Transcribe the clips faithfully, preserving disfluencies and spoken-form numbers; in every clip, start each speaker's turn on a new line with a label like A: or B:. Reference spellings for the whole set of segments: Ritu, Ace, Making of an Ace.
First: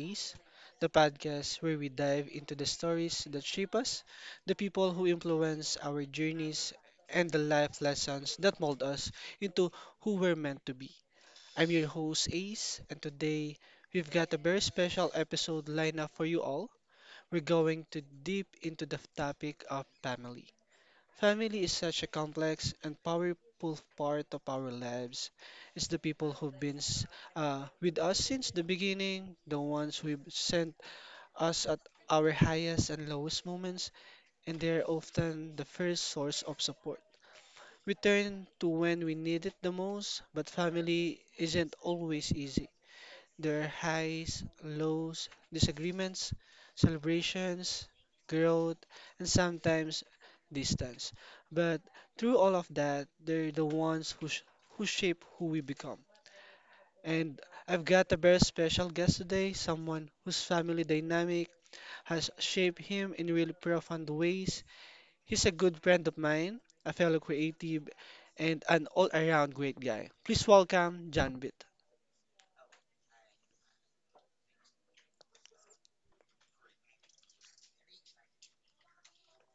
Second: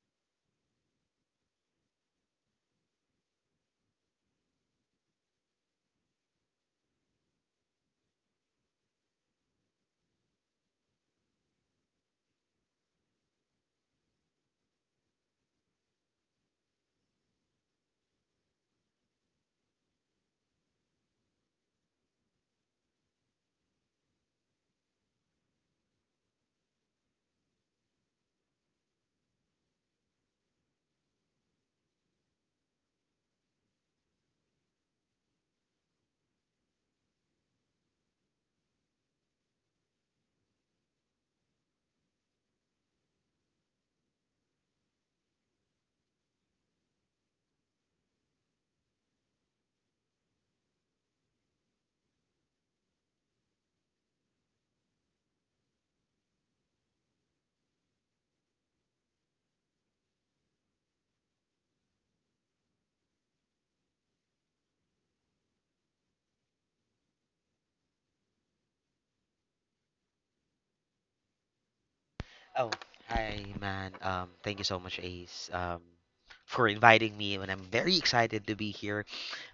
A: Ace, the podcast where we dive into the stories that shape us, the people who influence our journeys, and the life lessons that mold us into who we're meant to be. I'm your host, Ace, and today we've got a very special episode lined up for you all. We're going to deep into the topic of family. Family is such a complex and powerful part of our lives. It's the people who've been s- uh, with us since the beginning, the ones who've sent us at our highest and lowest moments, and they're often the first source of support. We turn to when we need it the most, but family isn't always easy. Their highs, lows, disagreements, celebrations, growth, and sometimes distance. But through all of that, they're the ones who, sh- who shape who we become. And I've got a very special guest today, someone whose family dynamic has shaped him in really profound ways. He's a good friend of mine, a fellow creative, and an all around great guy. Please welcome John Bit.
B: Oh, hi, man. Um, thank you so much, Ace, um, for inviting me, and I'm very excited to be here.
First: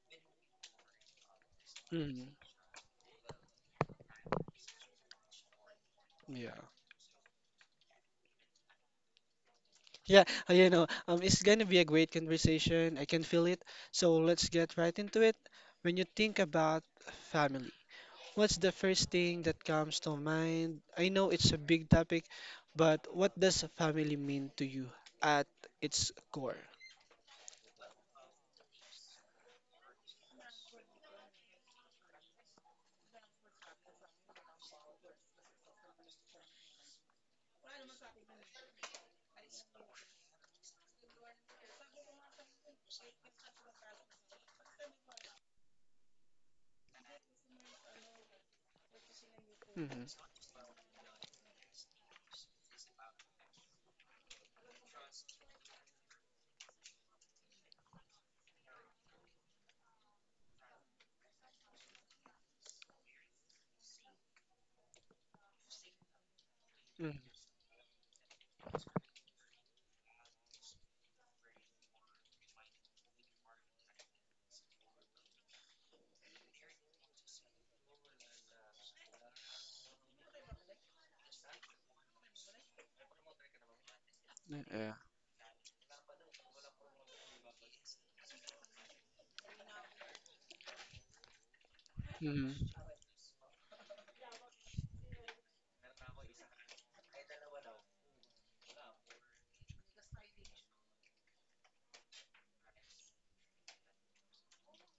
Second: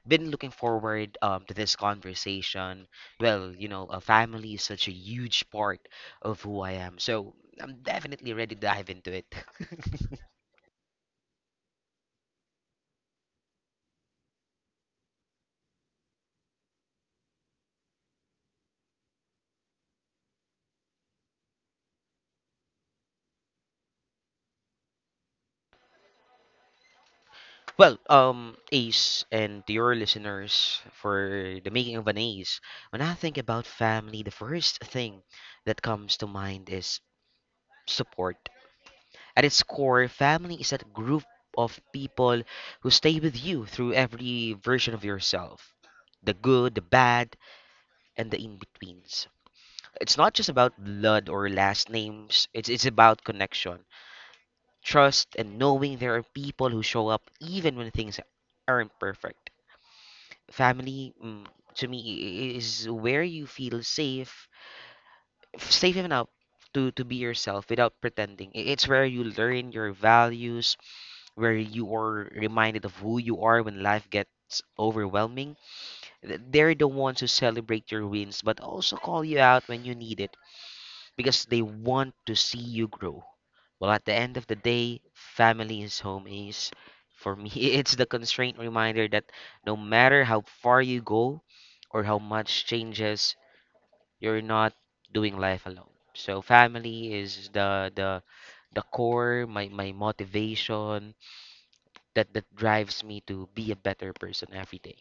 B: Been looking forward um, to this
A: Mm,
B: conversation. Well, you know, a family is such a huge part of
A: yeah.
B: who I am, so I'm definitely ready to dive into it.
A: Yeah, uh, you know, um, it's gonna be a great conversation. I can feel it. So let's get right into it. When you think about family, what's the first thing that comes to mind? I know it's a big topic, but what does family mean to you at its core?
B: Well, um, Ace, and to your listeners for the making of an Ace, when I think about family, the first thing that comes to mind is support. At its core, family is that group of people who stay with you through every version of yourself, the good, the bad, and the in betweens.
A: Hmm.
B: It's not just about blood or last names, it's, it's about connection, trust, and knowing there are people who show up even when things aren't perfect. Family, mm, to me, i- is where you feel safe, safe enough to, to
A: Hmm.
B: be yourself without pretending. I- It's where you learn your values, where you are reminded of who you are when life gets overwhelming. Th- They're the ones who celebrate your wins, but also call you out when you need it because they want to see you grow. Well, at the end of the
A: Yeah.
B: day, family is home is. For me, it's the constraint reminder that no matter how far you go or how much
A: Hmm.
B: changes, you're not doing life alone. So family is the the the core, my my motivation, that that drives me to be a better person every day.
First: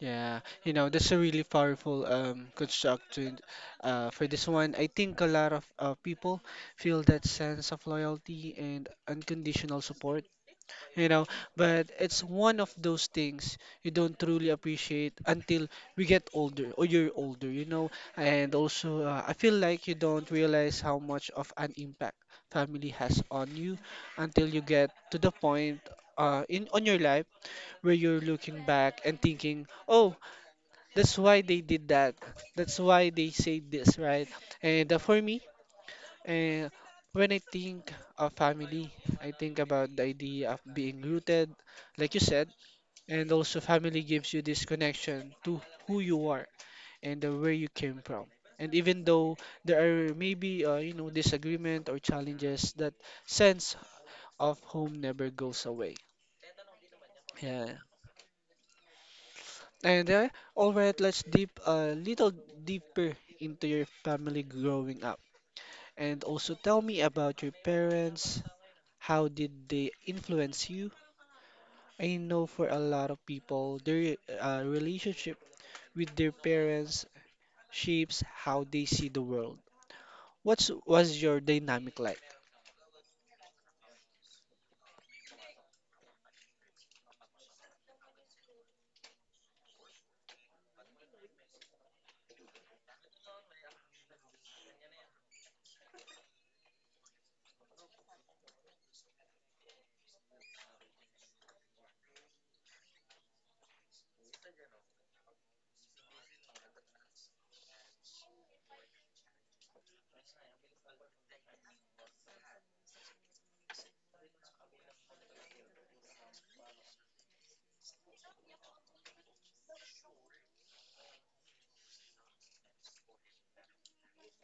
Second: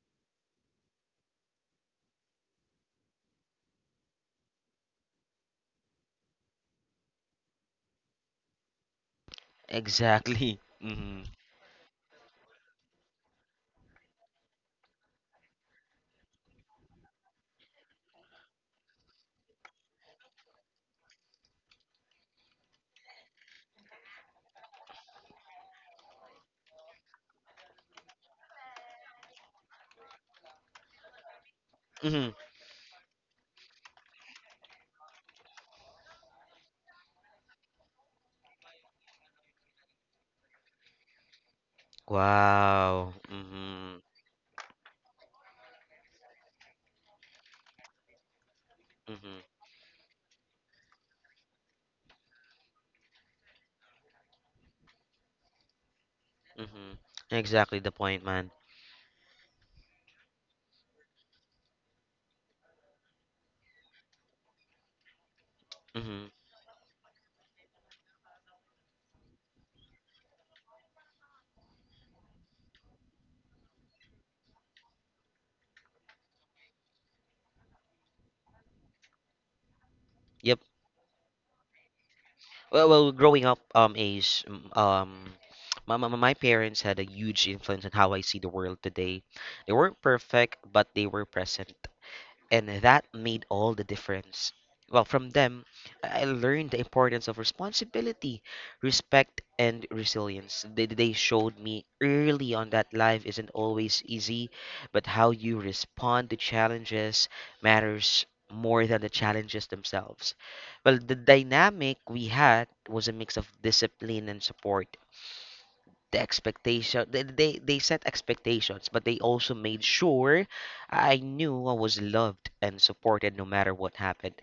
A: Yeah, you know, that's a really powerful um, construct to, uh, for this one. I think a lot of uh, people feel that sense of loyalty and unconditional support
B: Exactly.
A: you
B: Mm-hmm.
A: know but it's one of those things you don't truly appreciate until we get older or you're older you know And also, uh, I feel like you don't realize how much of an impact family has on you until you get to the point, uh, in on your life, where you're looking back and thinking, oh, that's why they did that,
B: Mm-hmm.
A: that's why they say this, right? And, uh, for me, and when I think of family, I think about the idea of being rooted, like you said,
B: Wow.
A: and also family
B: Mm-hmm.
A: gives you this connection to who you are and the where you came from. And even though
B: Mm-hmm.
A: there are maybe, uh, you know disagreement or challenges, that sense of home never goes away.
B: Mm-hmm.
A: Yeah.
B: Exactly the point, man.
A: And, uh, all right, let's deep a little deeper into your family growing up, and
B: Mm-hmm.
A: also tell me about your parents. How did they influence you? I know for a lot of people, their uh, relationship with their parents shapes how they see the world.
B: Yep.
A: What's was your dynamic like?
B: Well, well, growing up, um, Ace, mm, um, my, my my parents had a huge influence on how I see the world today. They weren't perfect, but they were present, and that made all the difference. Well, from them, I learned the importance of responsibility, respect, and resilience. They, they showed me early on that life isn't always easy, but how you respond to challenges matters more than the challenges themselves. Well, the dynamic we had was a mix of discipline and support. The expectation, they, they they set expectations, but they also made sure I knew I was loved and supported no matter what happened.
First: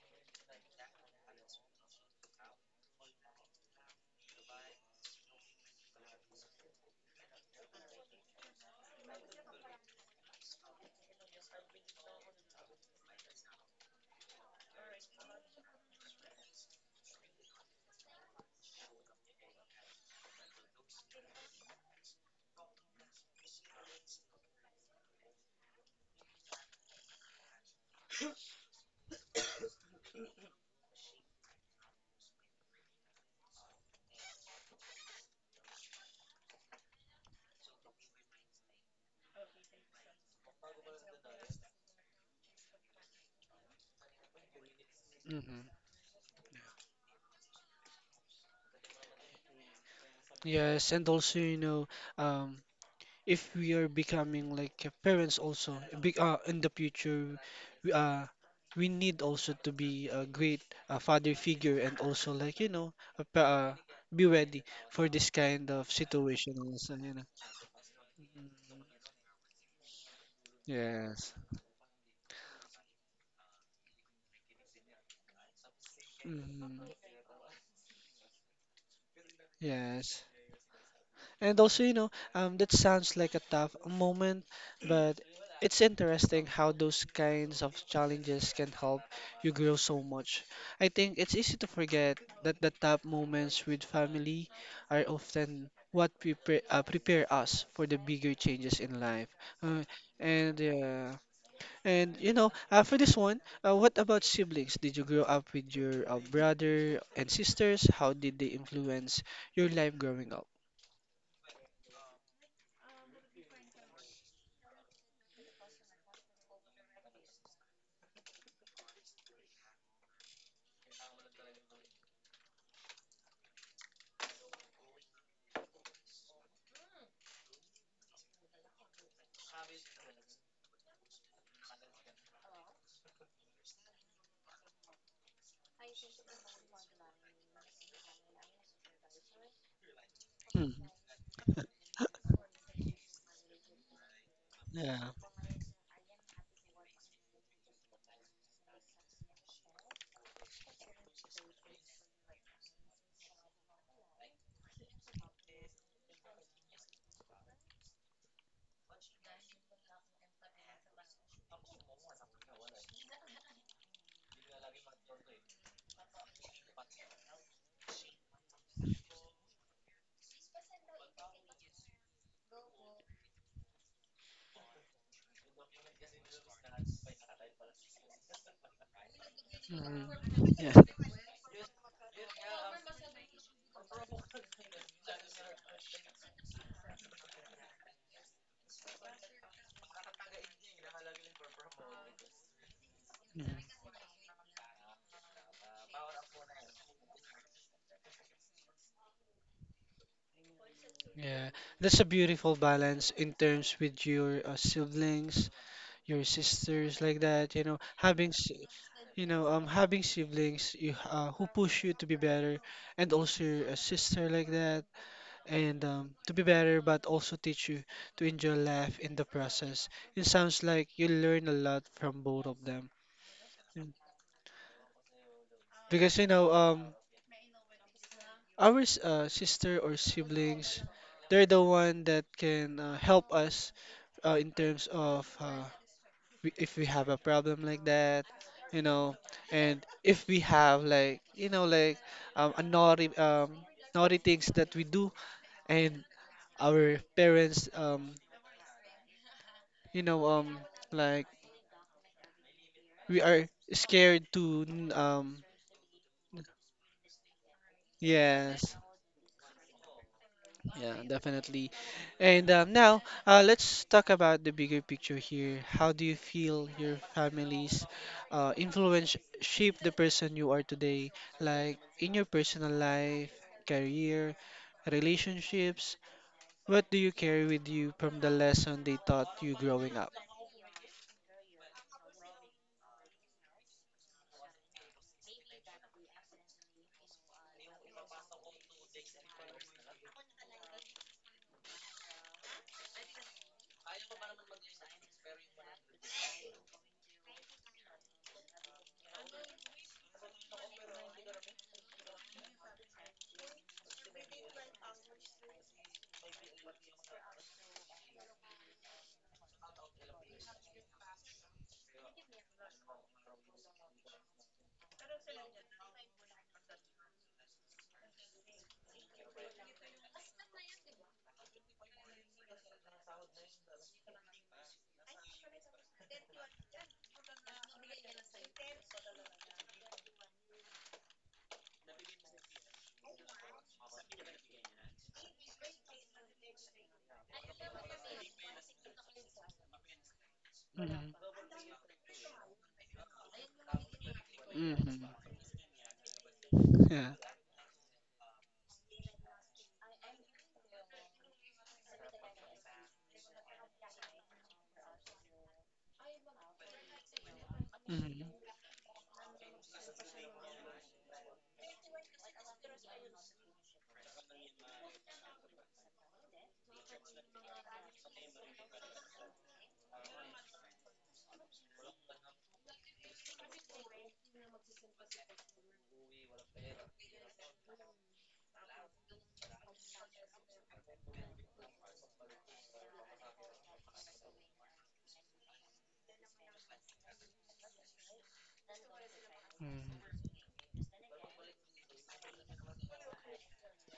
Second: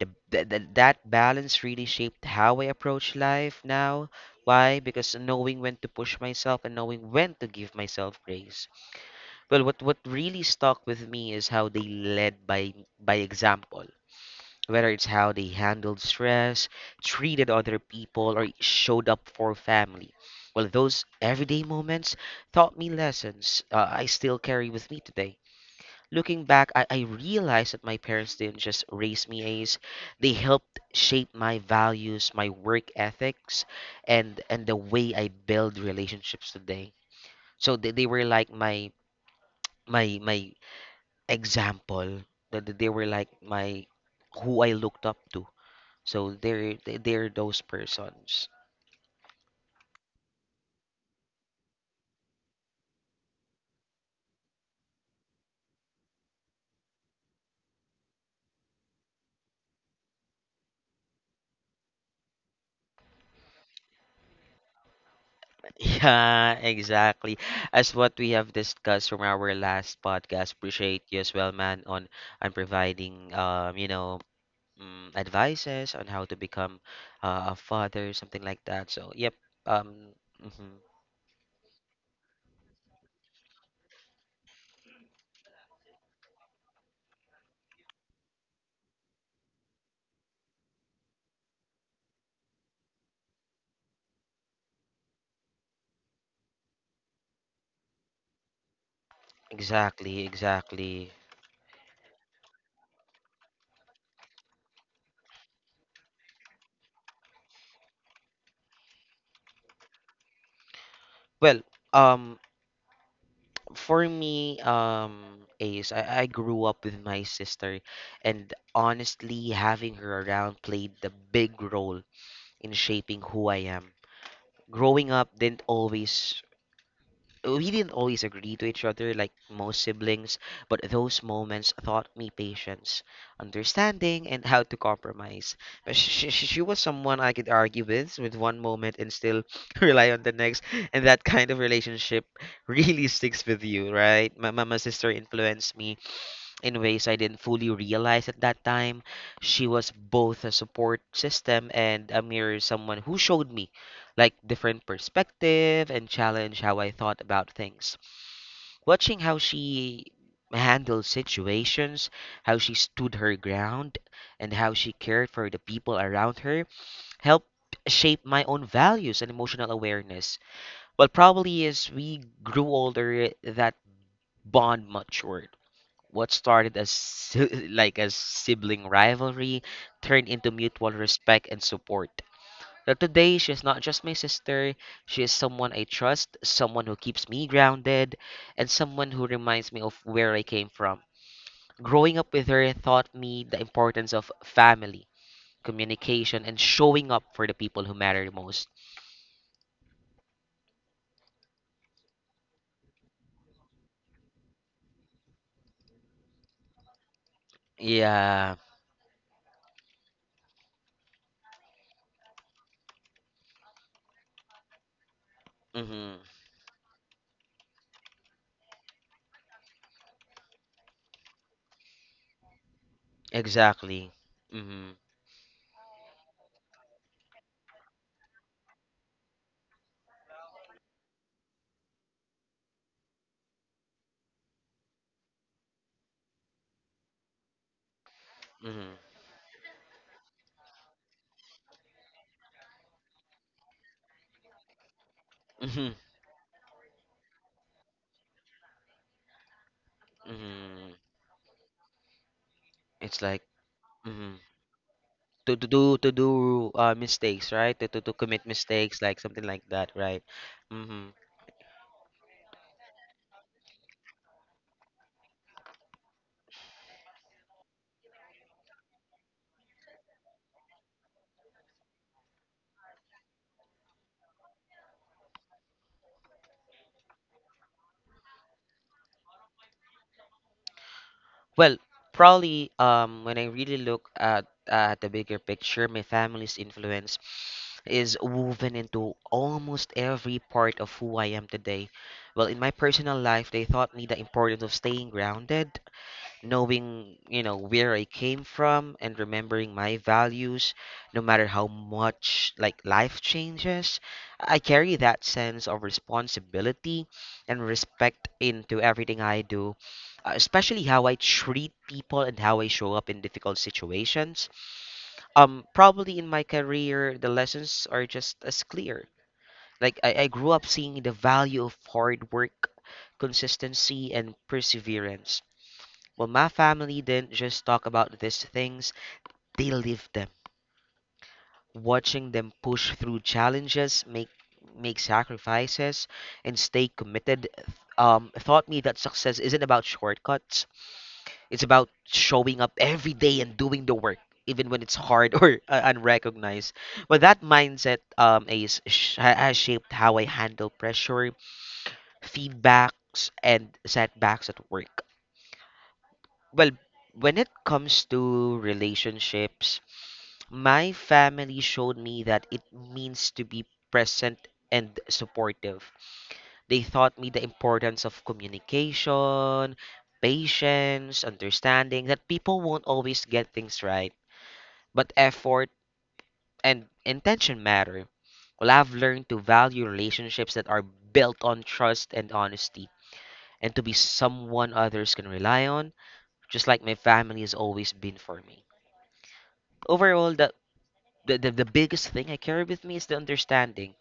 B: The, the, the, that balance really shaped how I approach life now. Why? Because knowing when to push myself and knowing when to give myself grace. Well, what what really stuck with me is how they led by by example, whether it's how they handled stress, treated other people, or showed up for family. Well, those everyday moments taught me lessons uh, I still carry with me today. Looking back, I, I realized that my parents didn't just raise me, as they helped shape my values, my work ethics, and and the way I build relationships today. So they, they were like my my my example. That that they were like my who I looked up to,
A: Hmm.
B: so they're they- they're those persons.
A: Yes, and also, you know, um, if we are becoming like uh, parents also be, uh, in the future, we, uh, we need also to be a great uh, father figure, and also like, you know, a pa- uh, be ready for this kind of situation
B: Yeah,
A: also, you know.
B: exactly. As what we have discussed from our last podcast, appreciate you as
A: Yes.
B: well, man, on on providing, um, you know, um advices on how to become
A: Mhm.
B: uh, a father, something like that. So, yep. Um,
A: Yes.
B: mhm,
A: And also, you know, um, that sounds like a tough moment, but it's interesting how those kinds of challenges can help you grow so much. I think it's easy to forget that the tough moments with family are often what prepare, uh, prepare us for the bigger changes in life. Uh,
B: exactly,
A: and
B: exactly.
A: uh, And you know, uh, for this one, uh, what about siblings? Did you grow up with your uh, brother and sisters? How did they influence your life growing up?
B: Well, um, for me, um, Ace, I, I grew up with my sister, and honestly, having her around played the big role in shaping who I am. Growing up didn't always We didn't always agree to each other like most siblings, but those moments taught me patience, understanding, and how to compromise. But she, she, she was someone I could argue with with one moment and still rely on the next,
A: Mm,
B: and that kind of relationship really sticks with you, right? My, my, my sister
A: yeah.
B: influenced me in ways I didn't fully realize at that time. She was both a support system and a mirror, someone who showed me like different perspective and challenged how I thought about things. Watching how she handled situations, how she stood her ground, and how she cared for the people around her helped shape my own values and emotional awareness. But probably as we grew older, that bond matured. What started as si- like as sibling rivalry turned into
A: Mm,
B: mutual
A: yeah.
B: respect and support. Now today, she's not just my sister. She is someone I trust, someone who keeps me grounded, and someone who reminds me of where I came from. Growing up with her taught me
A: Mm,
B: the importance of family, communication, and showing up for the people who matter the most.
A: yeah. That's a beautiful balance in terms with your uh, siblings, your sisters, like that. You know, having s-
B: Yeah.
A: you know, um, having siblings you, uh, who push you to be better, and also a sister like that, and um,
B: Mm-hmm.
A: to be better, but also teach you to enjoy life in the process. It sounds like you learn a lot from both of them. Mm.
B: Exactly. Mm-hmm.
A: Because you know, um, our s- uh, sister or siblings, they're the one that can uh, help us uh, in terms of uh, we, if we have a problem like that, you
B: Mm-hmm.
A: know, and if we have like you know like um, a naughty um, naughty things that we do,
B: Mm-hmm.
A: and our parents, um, you know um,
B: Mm-hmm.
A: like
B: It's
A: we
B: like.
A: are scared
B: Mm-hmm.
A: to n- um
B: To to do to do uh mistakes, right? To to, to commit
A: yes.
B: mistakes like something like that, right?
A: Yeah,
B: Mm-hmm.
A: definitely. And um, now, uh, let's talk about the bigger picture here. How do you feel your family's uh, influence shape the person you are today? Like in your personal life, career, relationships, what do you carry with you from the lesson they taught you growing up?
B: Well, probably um when I really look at at the bigger picture, my family's influence is woven into almost every part of who I am today. Well, in my personal life, they taught me the importance of staying grounded, knowing, you know, where I came from, and remembering my values no matter how much like life changes. I carry that sense of responsibility and respect into everything I do, uh, especially how I treat people and how I show up in difficult situations. Um probably in my career, the lessons are just as clear. like i, I grew up seeing the value of hard work, consistency, and perseverance. Well, my family didn't just talk about these things, they lived them. Watching them push through challenges, make make sacrifices, and stay committed, um, taught me that success isn't about shortcuts.
A: Mm-hmm.
B: It's about showing up every day and doing the work, even when it's
A: Mm-hmm.
B: hard or uh, unrecognized.
A: Yeah.
B: But that mindset um, is, sh- has shaped how I handle pressure, feedbacks, and setbacks at work. Well, when it comes
A: Mm-hmm.
B: to relationships, my family showed me that it means to be present and supportive. They taught me the importance of communication, patience, understanding that people won't always get things right, but effort and intention matter. Well, I've learned to value relationships that are built on trust and honesty, and to be someone others can rely on, just like my family has always been for me.
A: Mm-hmm.
B: Overall, the, the the the biggest thing I carry with me is the understanding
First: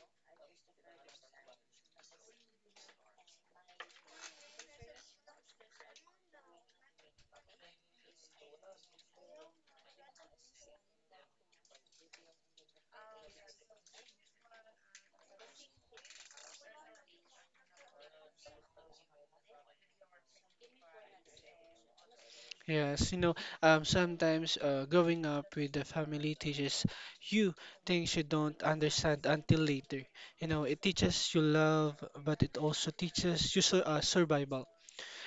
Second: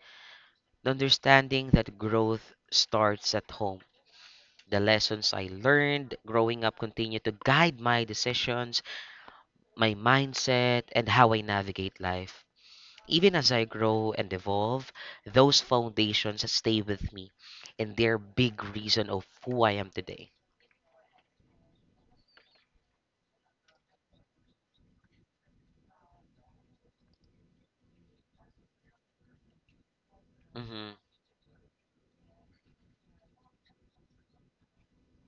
B: the understanding that growth starts at home. The lessons I learned growing up continue to guide my decisions, my mindset, and how I navigate life. Even as I grow and evolve, those foundations stay with me, and they're big reason of who I am today.
A: Yes, you know, um, sometimes, uh, growing up with the family teaches you things you don't understand until later. You know, it
B: Mm-hmm,
A: teaches you love, but it also teaches you sur uh, survival,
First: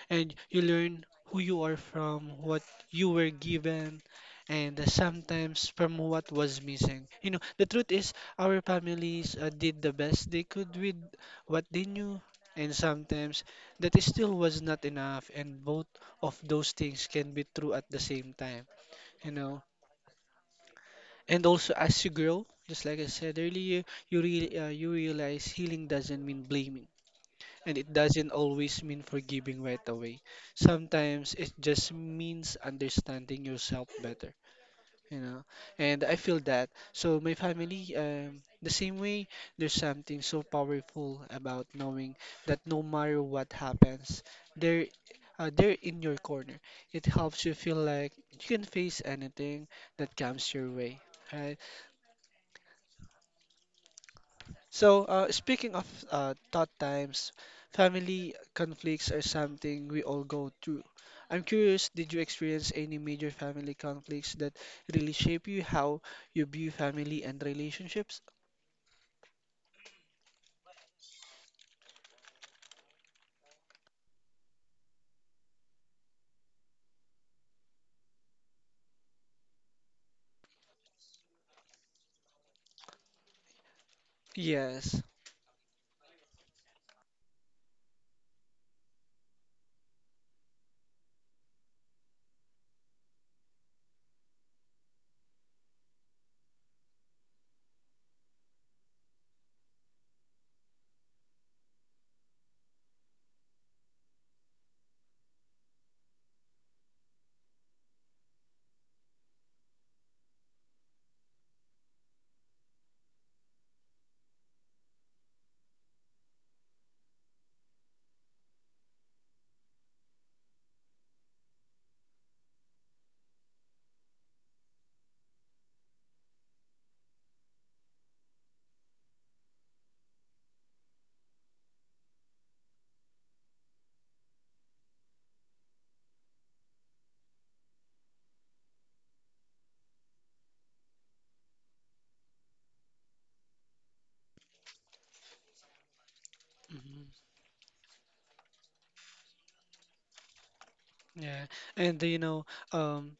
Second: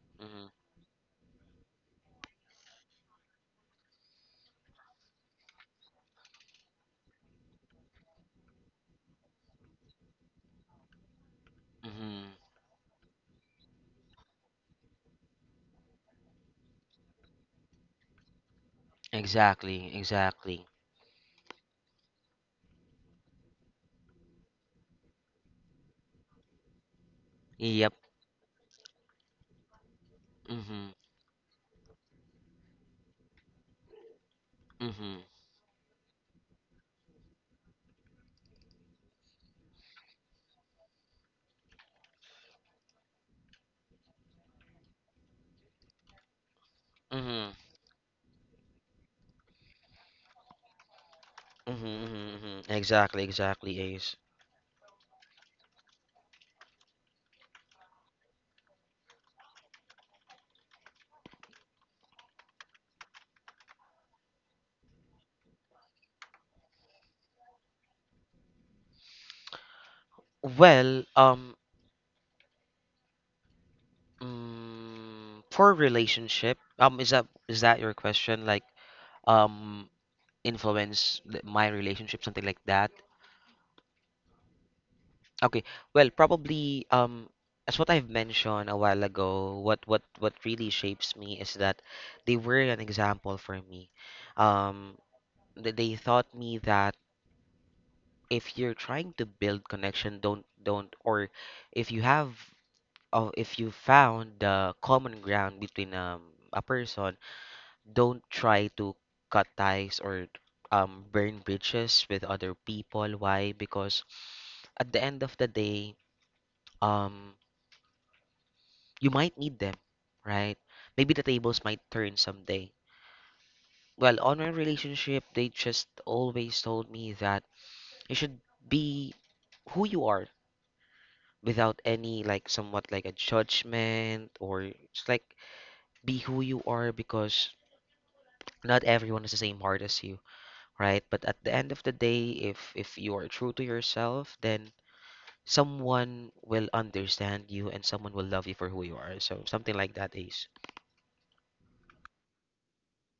A: and
B: mm-hmm,
A: you learn who you are from what you were given and sometimes from what was missing. You know, the truth is our families uh, did the best they could with what they knew,
B: mm-hmm.
A: and sometimes that is still was not enough, and both of those things can be true at the same time, you know.
B: Exactly, exactly.
A: And also, as you grow, just like I said earlier, you really uh, you realize healing doesn't mean blaming, and it
B: Yep.
A: doesn't always mean forgiving right away.
B: Mm-hmm,
A: Sometimes it just means understanding yourself better,
B: mm-hmm,
A: you know. And I feel that. So my family, um, the same way, there's something so powerful about knowing that no matter what happens, they're uh, they're in your corner. It helps
B: mm-hmm.
A: you feel like you can face anything that comes your way, right?
B: Mm-hmm, mm-hmm. Exactly, exactly, Ace.
A: So, uh, speaking of uh, tough times, family conflicts are something we all go through. I'm curious, did you experience any major family conflicts that really shape you, how you view family and relationships?
B: Well, um, mm, for relationship, um, is that is that your question? Like, um, influence th- my relationship, something like that.
A: Yes.
B: Okay. Well, probably, um, as what I've mentioned a while ago, what what what really shapes me is that they were an example for me. Um, th- they taught me that if you're trying to build connection, don't don't or if you have, oh, if you found the common ground between, um, a person, don't try to cut ties or um, burn bridges with other people. Why? Because at the end of the day, um, you might need them, right? Maybe the tables might turn someday. Well, on my relationship, they just always told me that you should be who you are without any like somewhat like a judgment, or just like be who you are because not everyone is the same hard as you, right? But at the end of the day, if if you are true to yourself, then someone will
A: Hmm.
B: understand you and someone will love you for who you are. So something like that, Ace.
A: Yeah. And uh, you know, um,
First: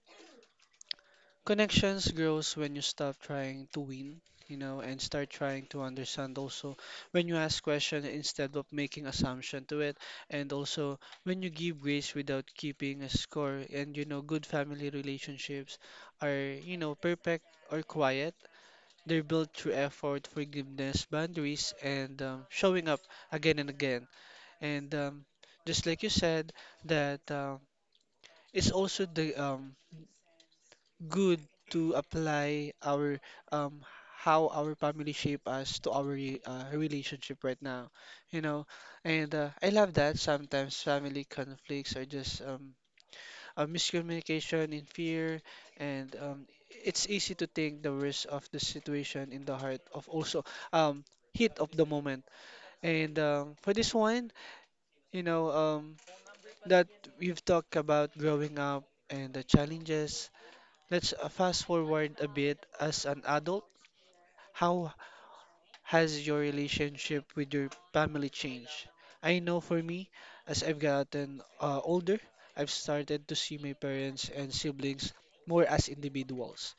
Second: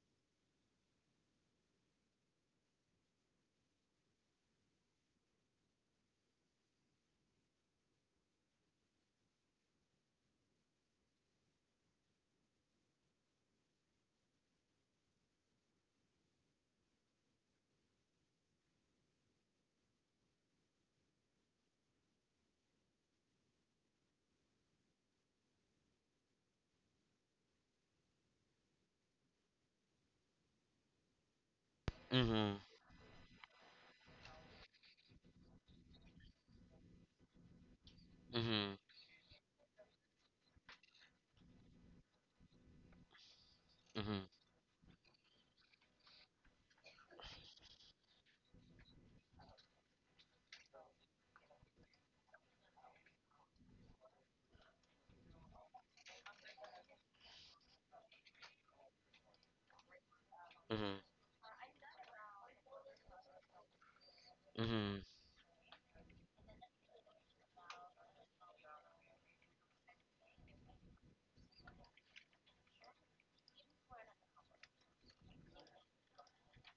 A: Connections grows when you stop trying to win, you know, and start trying to understand also when you ask question instead of making assumption to it, and also when you give grace without keeping a score, and you know good family relationships are, you know, perfect or quiet. They're built through effort, forgiveness, boundaries, and um, showing up again and again. And um, just like you said that um, it's also the um, good to
B: Mm-hmm.
A: apply our um how our family shape us to our re- uh, relationship right now, you know.
B: Mm-hmm.
A: And uh, I love that sometimes family conflicts are just um a
B: Mm-hmm.
A: miscommunication in fear, and um it's easy to think the worst of the situation in the heart of also um heat of the moment. And um, for this one, you know um that we've talked about growing up and the challenges.
B: Mm-hmm.
A: Let's, uh, fast forward a bit. As an adult, how
B: Mm-hmm.
A: has your relationship with your family changed? I know for me, as I've gotten uh, older, I've started to see my parents and siblings more as individuals,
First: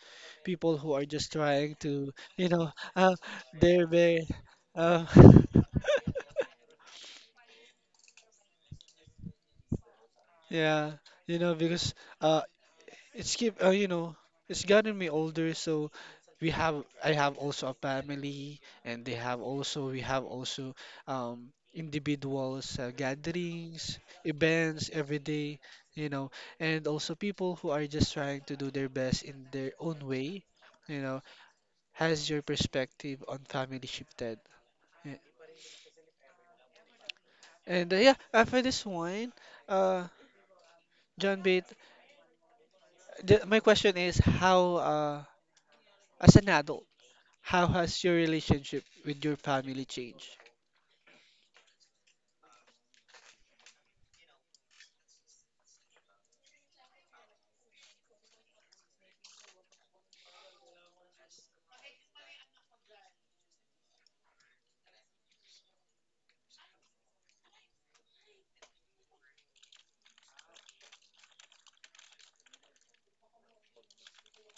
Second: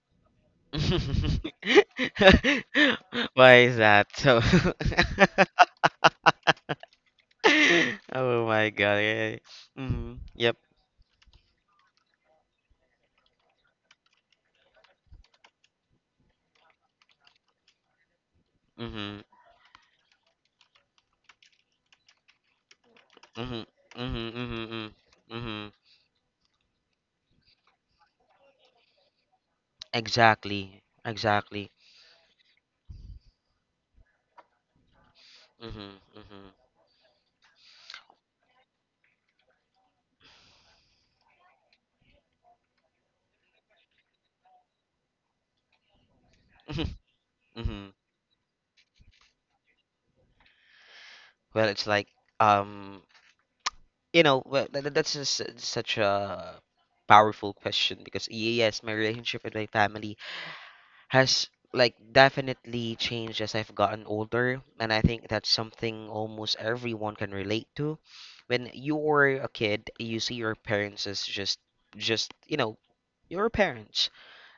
A: people who are just trying to, you know, uh,
B: Why is
A: they're
B: that?
A: very,
B: So
A: uh,
B: Oh my God. Yeah. Mm-hmm. Yep.
A: yeah, you know, because uh, It's keep, uh, you know, it's gotten me older, so we have I have also a family, and they
B: Mm-hmm.
A: have also we have also um individuals, uh,
B: Mm-hmm.
A: gatherings,
B: Mm-hmm. Mm-hmm.
A: events every day,
B: Mm-hmm.
A: you know, and also people who are just trying to do their best in their own way,
B: Exactly.
A: you know.
B: Exactly.
A: Has your perspective on family shifted? Yeah.
B: Mm-hmm. Mm-hmm.
A: And, uh, yeah, after this one, uh, John Bate, the, my question is how, uh as an adult, how
B: Hmm.
A: has your relationship with your family changed?
B: Well, it's like, um, you know, well, tha- tha- that's just s- such a powerful question because y- yes, my relationship with my family has like definitely changed as I've gotten older, and I think that's something almost everyone can relate to. When you were a kid, you see your parents as just just you know your parents,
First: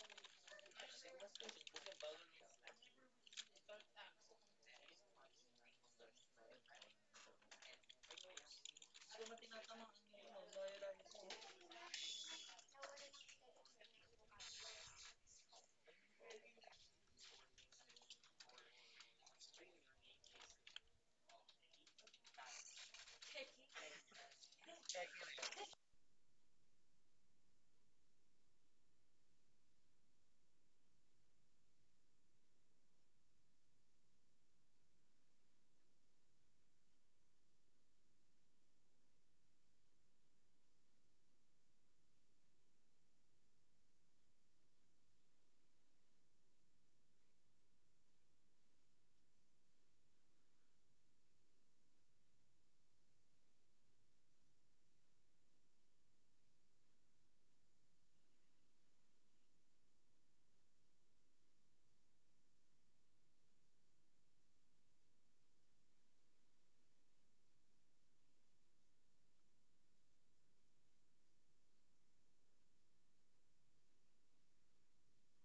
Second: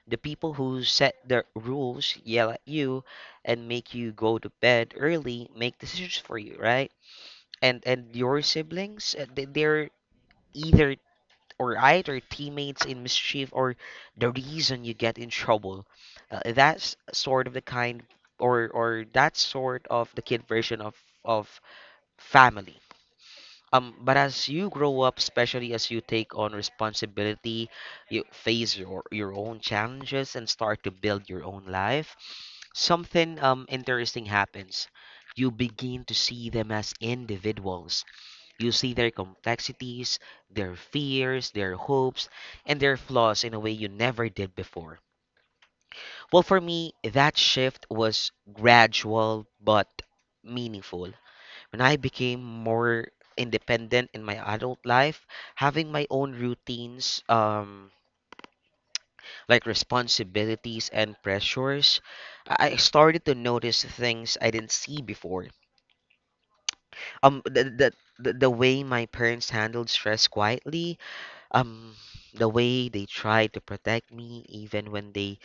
B: the people who set the rules, yell at you, and make you go to bed early, make decisions for you, right? and and your siblings uh, they- they're either or either teammates in mischief, or the reason you get in trouble. Uh, that's sort of the kind or or that sort of the kid version of of family. Um but as you grow up, especially as you take on responsibility, you face your your own challenges and start to build your own life. Something um interesting happens. You begin to see them as individuals. You see their complexities, their fears, their hopes, and their flaws in a way you never did before. Well, for me, that shift was gradual but meaningful. When I became more independent in my adult life, having my own routines, um, like responsibilities and pressures, I I started to notice things I didn't see before. Um, the, the, the the way my parents handled stress quietly. Um, the way they tried to protect me, even when they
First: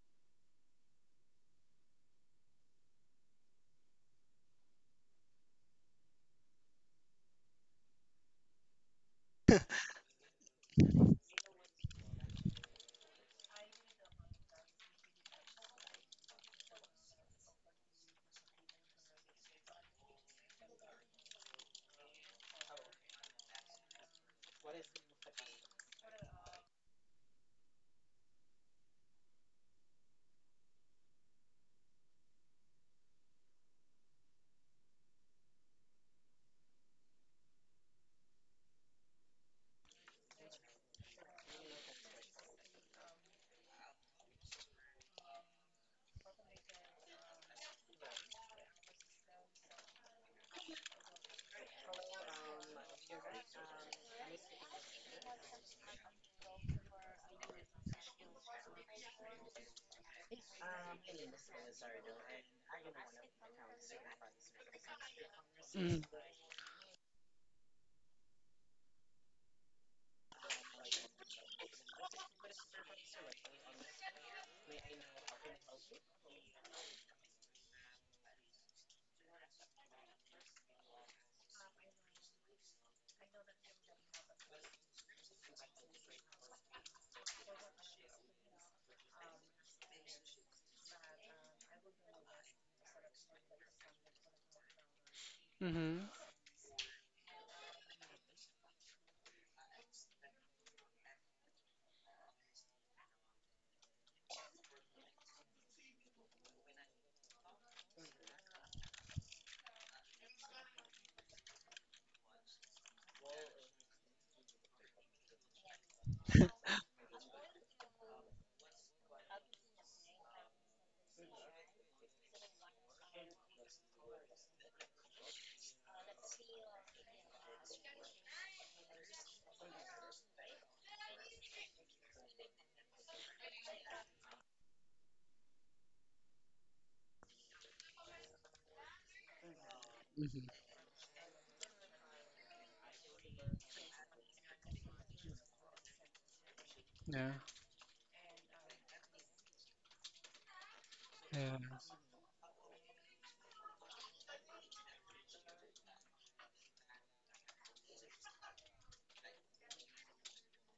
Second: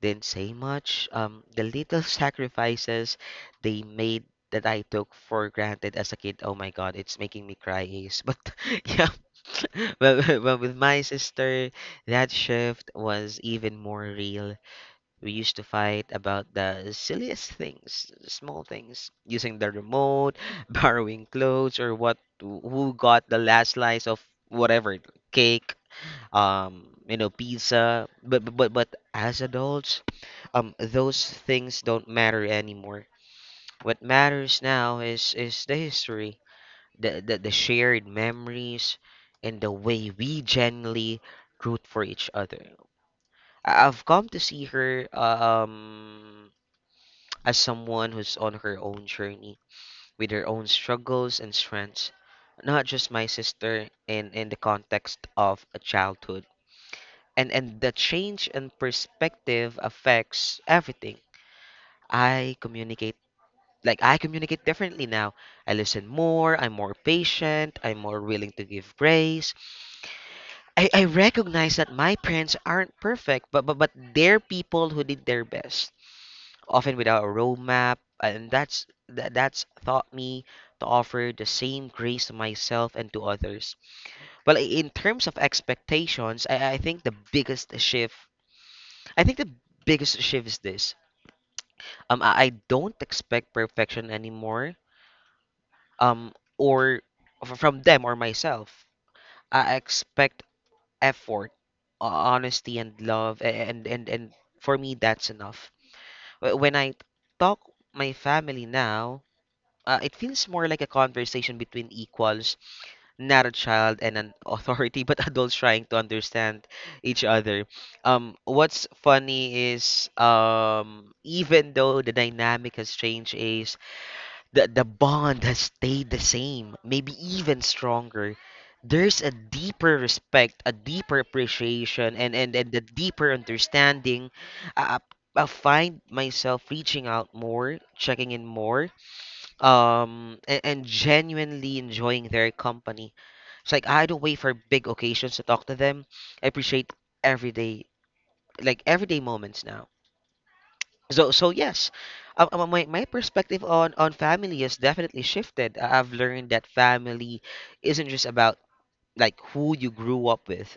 B: didn't say much, um, the little sacrifices they made that I took for granted as a kid. Oh my God, it's making me cry, Ace. But yeah, but, but with my sister, that shift was even more real. We used to fight about the silliest things, small things, using the remote, borrowing clothes, or what, who got the last slice of whatever cake, um, you know, pizza. But but but but as adults, um, those things don't matter anymore. What matters now is is the history, the the, the shared memories, and the way we genuinely root for each other. I- I've come to see her um as someone who's on her own journey with her own struggles and strengths, not just my sister in in the context of a childhood. and and the change in perspective affects everything I communicate. Like, I communicate differently now. I
A: Mm,
B: listen more, I'm more patient, I'm more willing to give grace. I, I recognize that my parents aren't perfect, but, but but they're people who did their best often without a roadmap, and that's that, that's taught me to offer the same grace to myself and to others. Well, i- in terms of expectations, i, I think the biggest shift I think the biggest shift is this. Um, I I don't expect perfection anymore.
A: mm-hmm.
B: Um, or f- from them or myself. I expect effort, ho- honesty, and love, a- and and and for me that's enough. Wh- When I talk my family now, uh, it feels more like a conversation between equals, not a child and an authority, but adults trying to understand each other. Um, what's funny is, um, even though the dynamic has changed, is the the bond has stayed the same, maybe even stronger. There's a deeper respect, a deeper appreciation, and and and the deeper understanding. I, I I find myself reaching out more, checking in more, um
A: Hmm.
B: and, and genuinely enjoying their company. It's like I don't wait for big occasions to talk to them. I appreciate
A: Yeah,
B: everyday like everyday moments now. So so
A: yeah.
B: yes, um, um, my my perspective on on family has definitely shifted. I- I've learned that family isn't just about, like, who you grew up with.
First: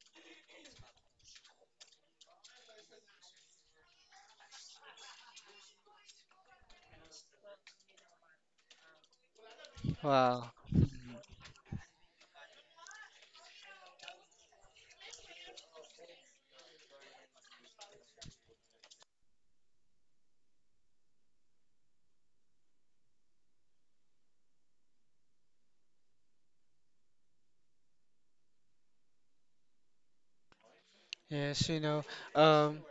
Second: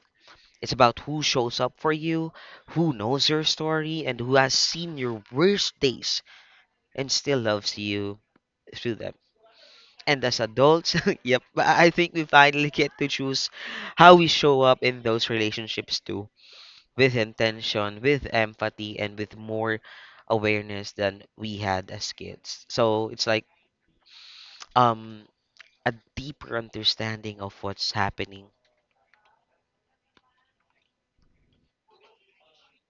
B: It's about who shows up for you, who knows your story, and who has seen your worst days and still loves you through them. And as
A: Wow.
B: adults, yep, I I think we finally get to choose how we show up in those relationships too, with intention, with empathy, and with more awareness than we had as kids. So it's like um a deeper understanding of what's happening.
A: Yes, you know, um,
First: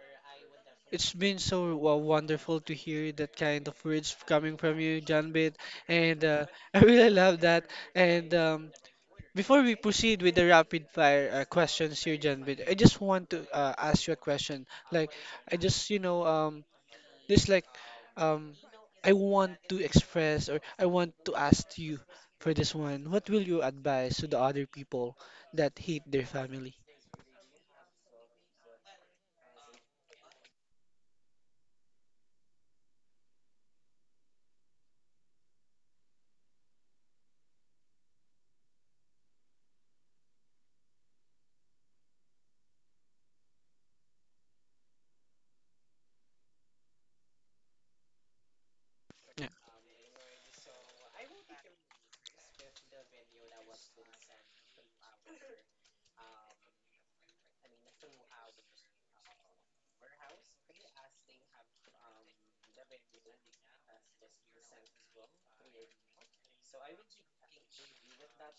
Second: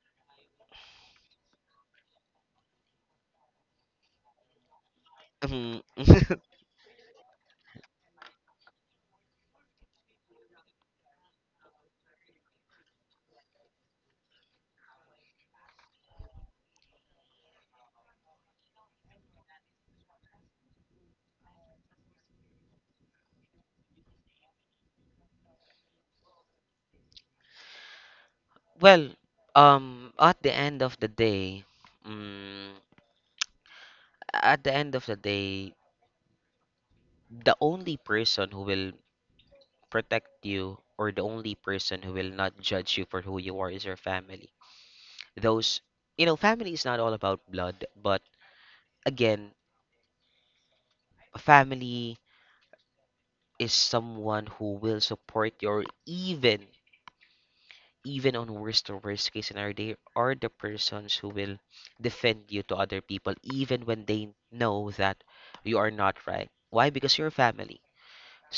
A: it's been so wo- wonderful to hear that kind of words coming from you, John Bit,
B: Mhm.
A: and uh, I really love that. And um, before we proceed with the rapid fire uh, questions here, John Bit, I just want to uh, ask you a question. Like, I just, you know, um, there's like, um, I want to express, or I want to ask you for this one. What will you advise to the other people that hate their family?
B: Well, um, at the end of the day, mm, at the end of the day, the only person who will protect you, or the only person who will not judge you for who you are, is your family. Those, you know, Family is not all about blood, but
A: Yeah.
B: again, family is someone who will support you, or even even on worst to worst case scenario, they are the persons who will defend you to other people even when they know that you are not right. Why? Because you're family.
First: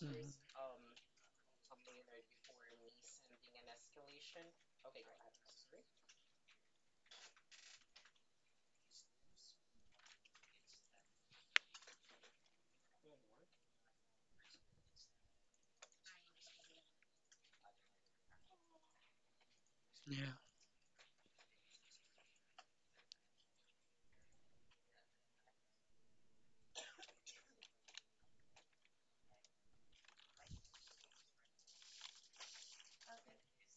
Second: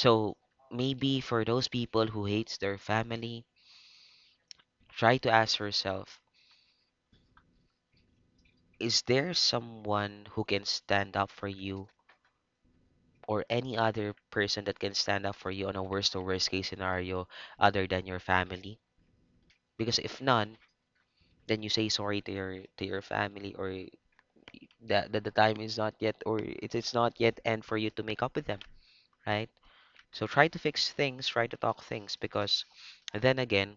A: Mhm.
B: maybe for those people who hates their family, try to ask yourself: Is there someone who can stand up for you, or any other person that can stand up for you on a worst to worst case scenario, other than your family? Because if
A: Yeah.
B: none, then you say sorry to your to your family, or y- that, that the time is not yet, or it is not yet end for you to make up with them, right? So try to fix things, try to talk things, because then again,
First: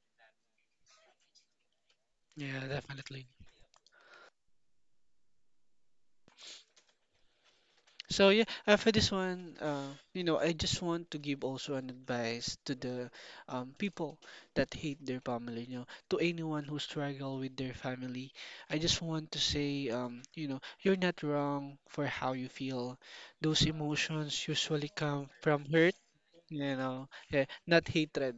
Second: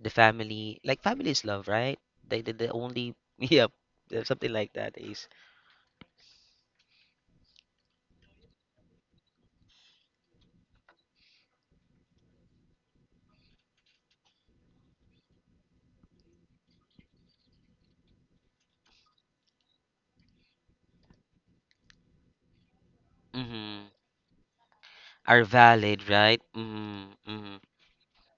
B: the family like family is love, right? They the,
A: Yeah,
B: the only
A: definitely.
B: yeah, something like that is.
A: So yeah, uh, for this one, uh, you know, I just want to give also an advice to the um, people that hate their family. You know, to anyone who struggle with their family, I just want to say, um, you know, you're not wrong for how you feel. Those
B: Mm-hmm.
A: emotions usually come
B: Are
A: from hurt,
B: valid, right?
A: you know,
B: Mhm,
A: yeah,
B: mhm,
A: not hatred,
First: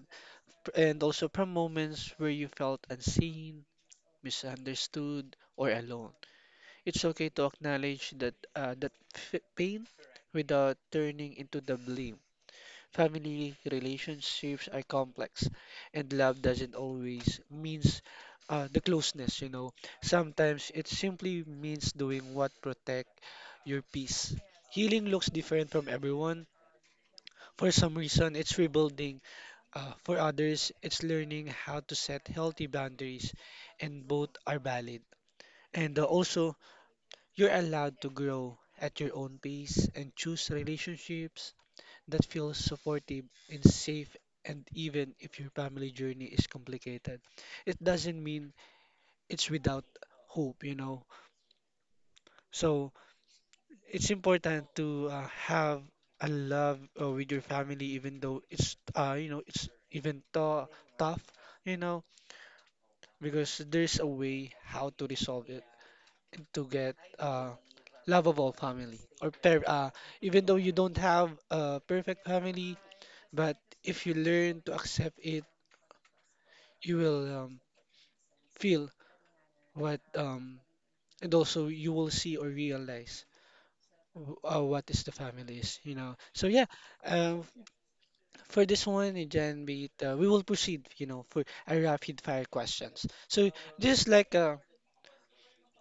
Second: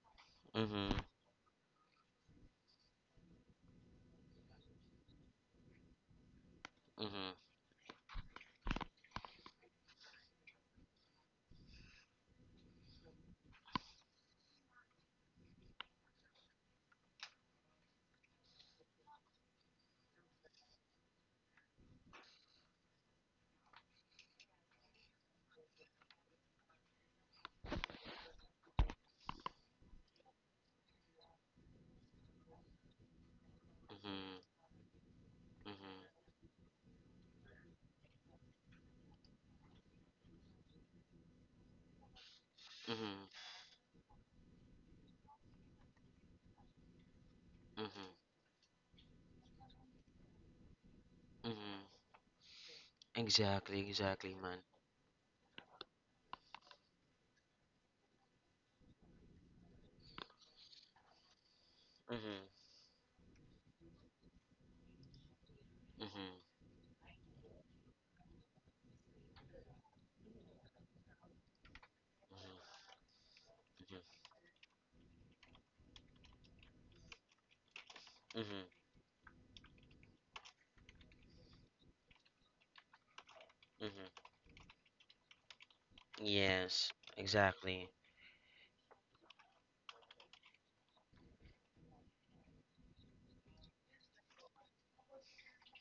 A: p-
B: mhm,
A: and also from moments where you felt unseen, misunderstood, or alone. It's okay
B: mhm,
A: to acknowledge that uh, that f- pain without turning into the blame. Family relationships are complex, and love doesn't always means uh, the closeness, you know. Sometimes it simply means doing what protect your peace. Healing looks different from everyone. For some reason, it's rebuilding. Uh, for others, it's learning how to set healthy boundaries, and both
B: mhm,
A: are valid.
B: mhm,
A: And uh, also, you're allowed to grow at your own pace and choose relationships that feels supportive
B: mhm,
A: and safe, and even if your family journey is complicated, it
B: mhm,
A: doesn't mean it's without hope, you know.
B: mhm.
A: So
B: Exactly,
A: it's
B: exactly, man.
A: important to uh, have a love uh, with your family, even though it's uh, you know it's even tou- tough, you know,
B: Mhm,
A: because there's a way how to resolve it
B: mhm,
A: and to get uh, lovable family or per uh, even though you don't have a perfect family, but
B: mhm,
A: if you learn to accept it you will um,
B: mhm, mhm,
A: feel what um, and also you will see or realize
B: mhm.
A: w- uh, what is the family is you know so yeah
B: Yes,
A: uh,
B: exactly.
A: for this one uh, Jan Beat uh, we will proceed you know for a rapid fire questions so just like a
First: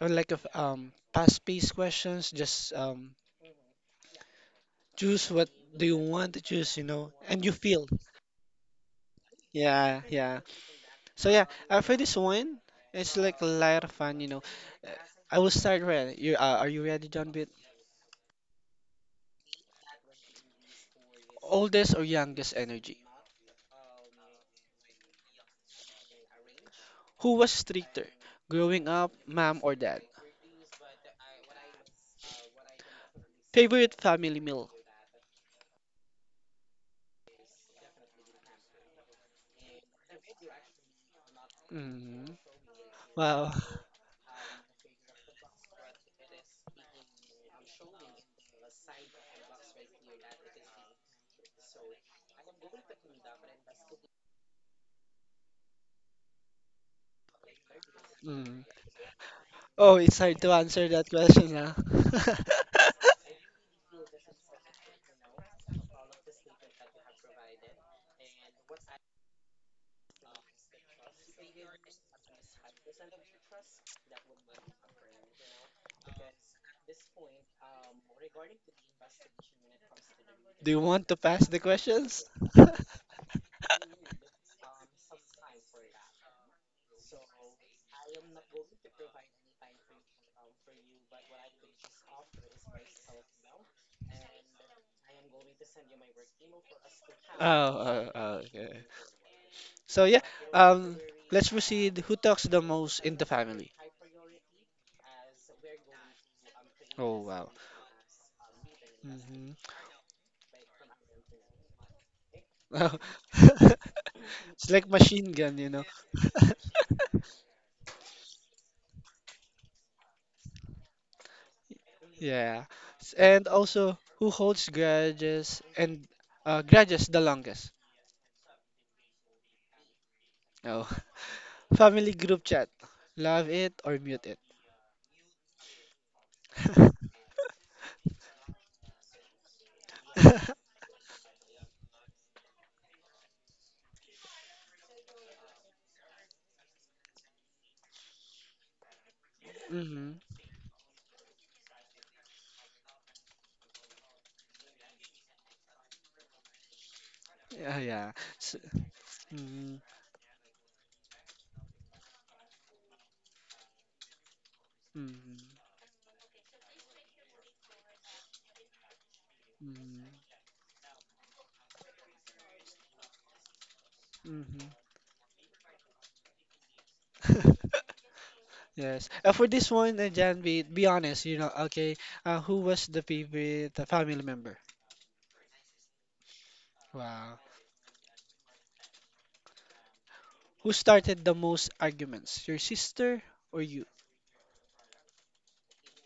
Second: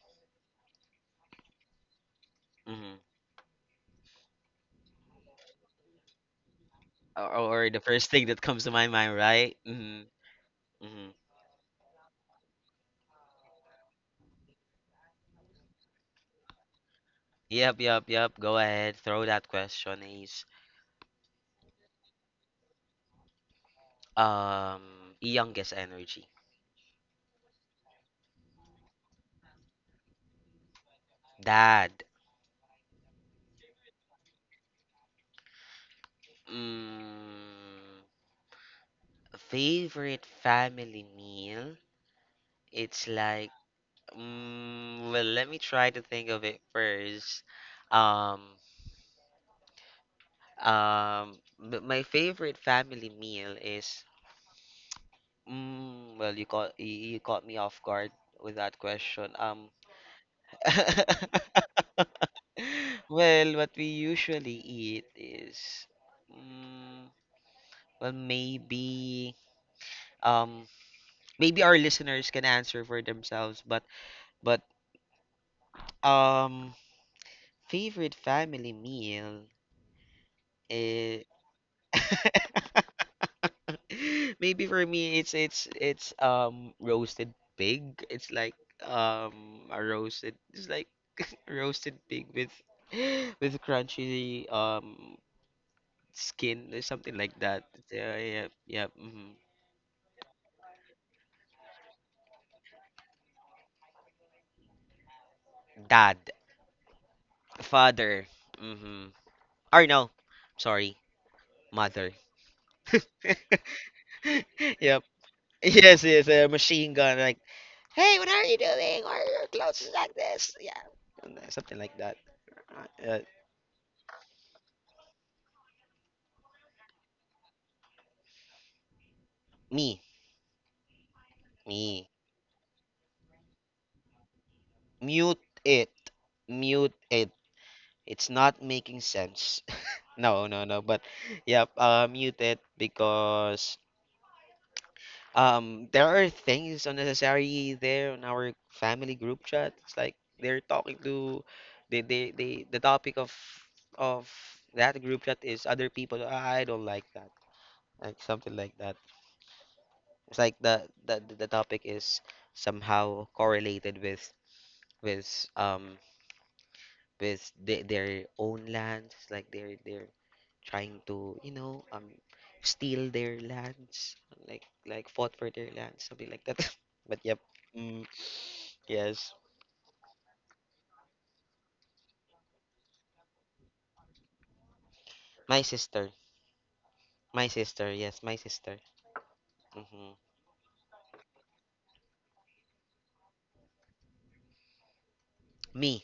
A: or like a f- um past pace questions just
B: Mhm.
A: um choose what do you want to choose you know and you
B: Or, or the
A: feel
B: first thing that comes to my mind, right?
A: yeah
B: Mhm,
A: yeah
B: mhm.
A: so yeah uh, for this one it's like a lot of fun you know Uh, I will start right you uh, are you ready John?
B: Yep, yep, yep. Go ahead, throw that question. Is
A: Oldest or youngest energy?
B: um Youngest energy.
A: Who was stricter? Growing up, mom or dad?
B: Dad.
A: Favorite family meal?
B: Mm, Favorite family meal?
A: Mm.
B: It's
A: Wow.
B: like, mm, well, let me try to think of it first. Um, um, but my favorite family meal is, mm, well, you caught you you caught me off guard with
A: Mm.
B: that question. Um,
A: Oh, it's hard to answer that question now.
B: well, what we usually eat is, mm, well, maybe, um, maybe our listeners can answer for themselves, but, but, um, favorite family meal.
A: Do you want to pass the questions?
B: Maybe for me it's it's it's um roasted pig. It's like um a roasted it's like roasted pig with with crunchy um skin or something like
A: Oh,
B: that.
A: oh,
B: Yeah,
A: oh,
B: yeah,
A: okay.
B: yeah. Hmm.
A: So yeah, um, let's proceed. Who talks the most in the family?
B: Dad,
A: Oh wow.
B: father. Mm-hmm.
A: Hmm.
B: Or no, sorry, mother.
A: It's like
B: Yep.
A: machine gun, you know.
B: Yes, yes, a machine gun. Like, hey, what are you doing? Why are your clothes like this? Yeah, and, uh, something like that.
A: Yeah.
B: Uh,
A: S-
B: uh,
A: And also, who holds grudges and uh, grudges the longest?
B: Me,
A: Oh,
B: me.
A: family group chat. Love it or mute it.
B: Mute it, mute it. It's not making sense. No, no, no. But yeah, uh, mute it, because um, there are things unnecessary there on our family group chat. It's
A: Mm-hmm.
B: like they're talking to they they, they the topic of of that group chat is other people. I don't like that.
A: Yeah, yeah.
B: Like,
A: S
B: something like that.
A: mm,
B: It's like the the the topic is somehow correlated with with
A: mm,
B: um with the, their own lands. It's like they're
A: mm,
B: they're trying to, you know um steal their lands, like
A: mm-hmm.
B: like fought for their lands, something like that. But yep, mm,
A: Yes. Uh,
B: yes,
A: for this one, uh, Jan, be, be honest, you know, okay. Uh, who was the favorite uh, family member?
B: my sister,
A: Wow.
B: my sister, yes, my sister. Hmm.
A: Who started the most arguments? Your sister or you?
B: Me.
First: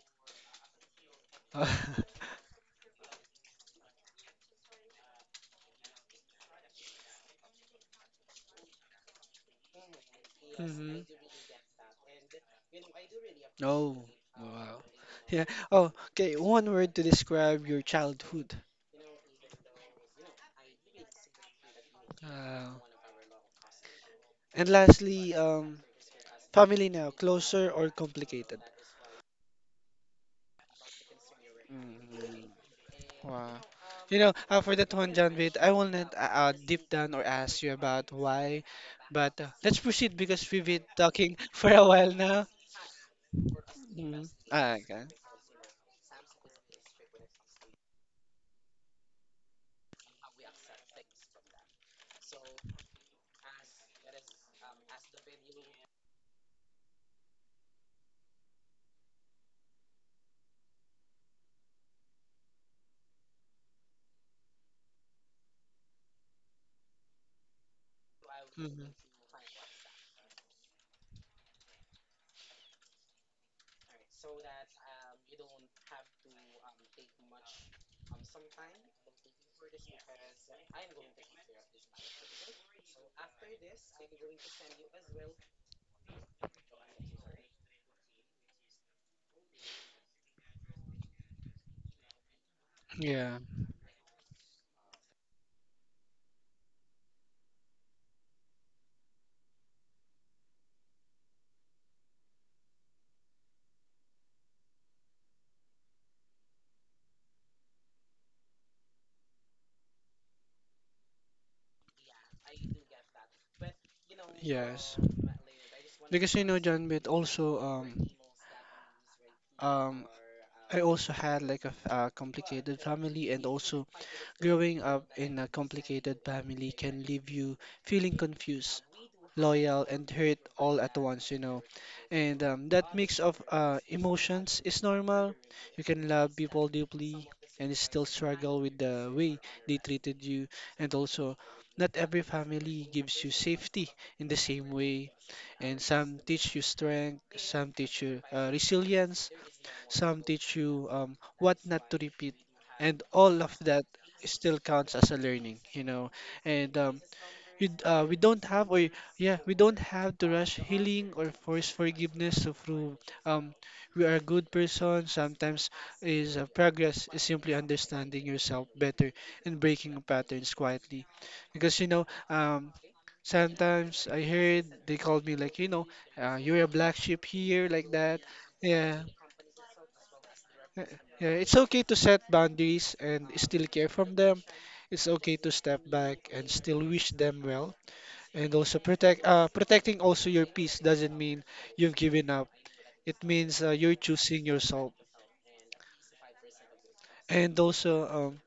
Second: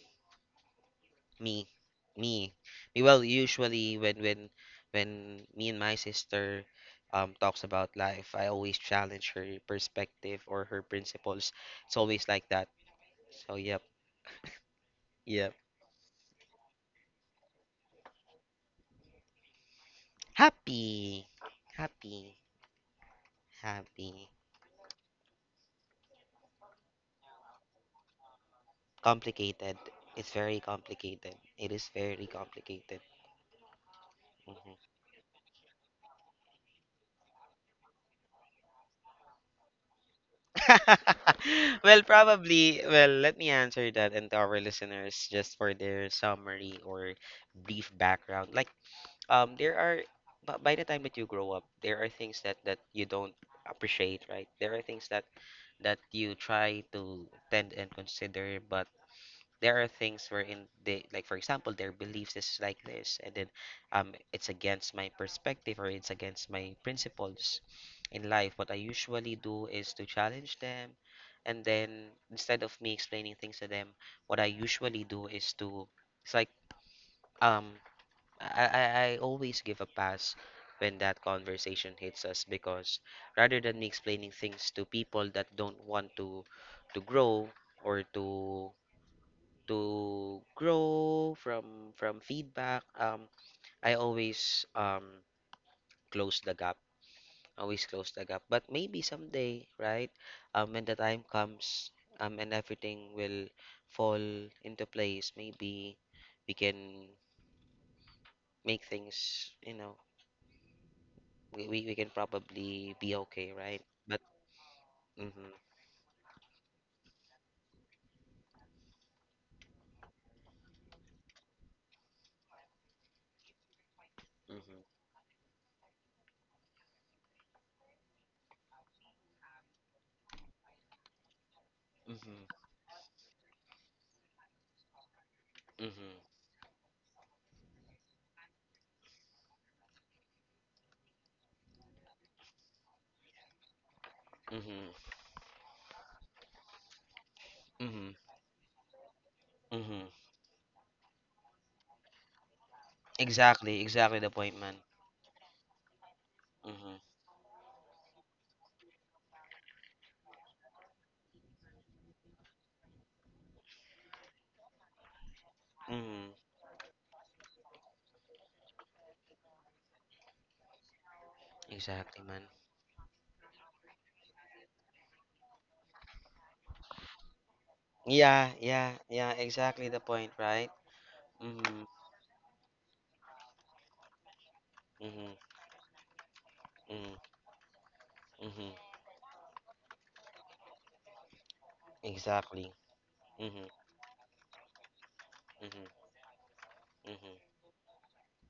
B: Me, me, me. Well, usually when when when me and my sister um talks about life, I always challenge her perspective or her
A: Mm-hmm.
B: principles. It's always like that, so yep.
A: Oh, wow. Yeah.
B: Yep.
A: Oh, okay. One word to describe your childhood.
B: Happy, happy,
A: Uh,
B: happy.
A: and lastly, um, family now, closer or complicated?
B: Complicated. It's very complicated. It is very
A: Mm,
B: complicated.
A: wow. You know, uh, for
B: Mhm.
A: that one, John, wait, I will not uh, uh, deep down or ask you about why, but uh, let's proceed because we've been talking for a
B: Well,
A: while now.
B: probably. Well, let me answer that,
A: Mm.
B: and to our
A: Ah, okay.
B: listeners just for their summary or brief background. Like, um there are bu- by the time that you grow up, there are things that that you don't appreciate, right? There are things that that you try to tend and consider, but there are things wherein, they, like, for example, their beliefs is like this, and then um it's against my perspective, or it's against my principles in life. What I
A: Hmm.
B: usually do is to challenge them. And then, instead of me explaining things to them, what I usually do is to it's like, um I, I, I always give a pass when that conversation hits us, because rather than me explaining things to people that don't want to to grow, or to to grow from from feedback, um,
A: Yeah,
B: I always um close the gap. Always close the gap. But maybe someday, right? Um, when the time comes, um, and everything will fall into place, maybe we can make things, you know, we, we, we can probably be okay, right? But
A: yes.
B: mm-hmm,
A: Because you know, John, but also um um I also had like a, f- a complicated family, and also growing
B: mm-hmm,
A: up in a complicated family can leave you feeling confused, loyal, and hurt all at once, you know. And
B: mm-hmm,
A: um, that mix of uh, emotions is normal. You can
B: mm-hmm,
A: love people deeply and still struggle with the way they treated you, and also. Not every family gives you safety in the same
B: mm-hmm,
A: way, and some teach you strength, some teach
B: mm-hmm,
A: you uh, resilience,
B: mm-hmm.
A: some teach you um, what not to repeat, and all of
B: Exactly,
A: that
B: exactly the point,
A: still
B: man.
A: counts as a learning, you know. And
B: Mm-hmm,
A: um, you, d- uh, we don't have, or yeah, we don't have to rush healing or force forgiveness to prove um, we are a good person. Sometimes
B: mm-hmm.
A: is uh, progress is simply understanding yourself better and breaking patterns quietly, because you know.
B: Exactly, man.
A: Um, Sometimes I heard they called me like, you know, uh, you're a black sheep here, like that.
B: Yeah, yeah,
A: Yeah,
B: yeah, exactly the point, right?
A: yeah, yeah, it's okay
B: Mm-hmm,
A: to set boundaries and still care from them. It's okay
B: mm-hmm,
A: to step back and still wish
B: mm-hmm,
A: them well. And
B: mm-hmm.
A: also protect uh, protecting also your peace doesn't mean you've given up.
B: Exactly.
A: It
B: Mm-hmm,
A: means uh, you're choosing yourself.
B: mm-hmm,
A: And also um,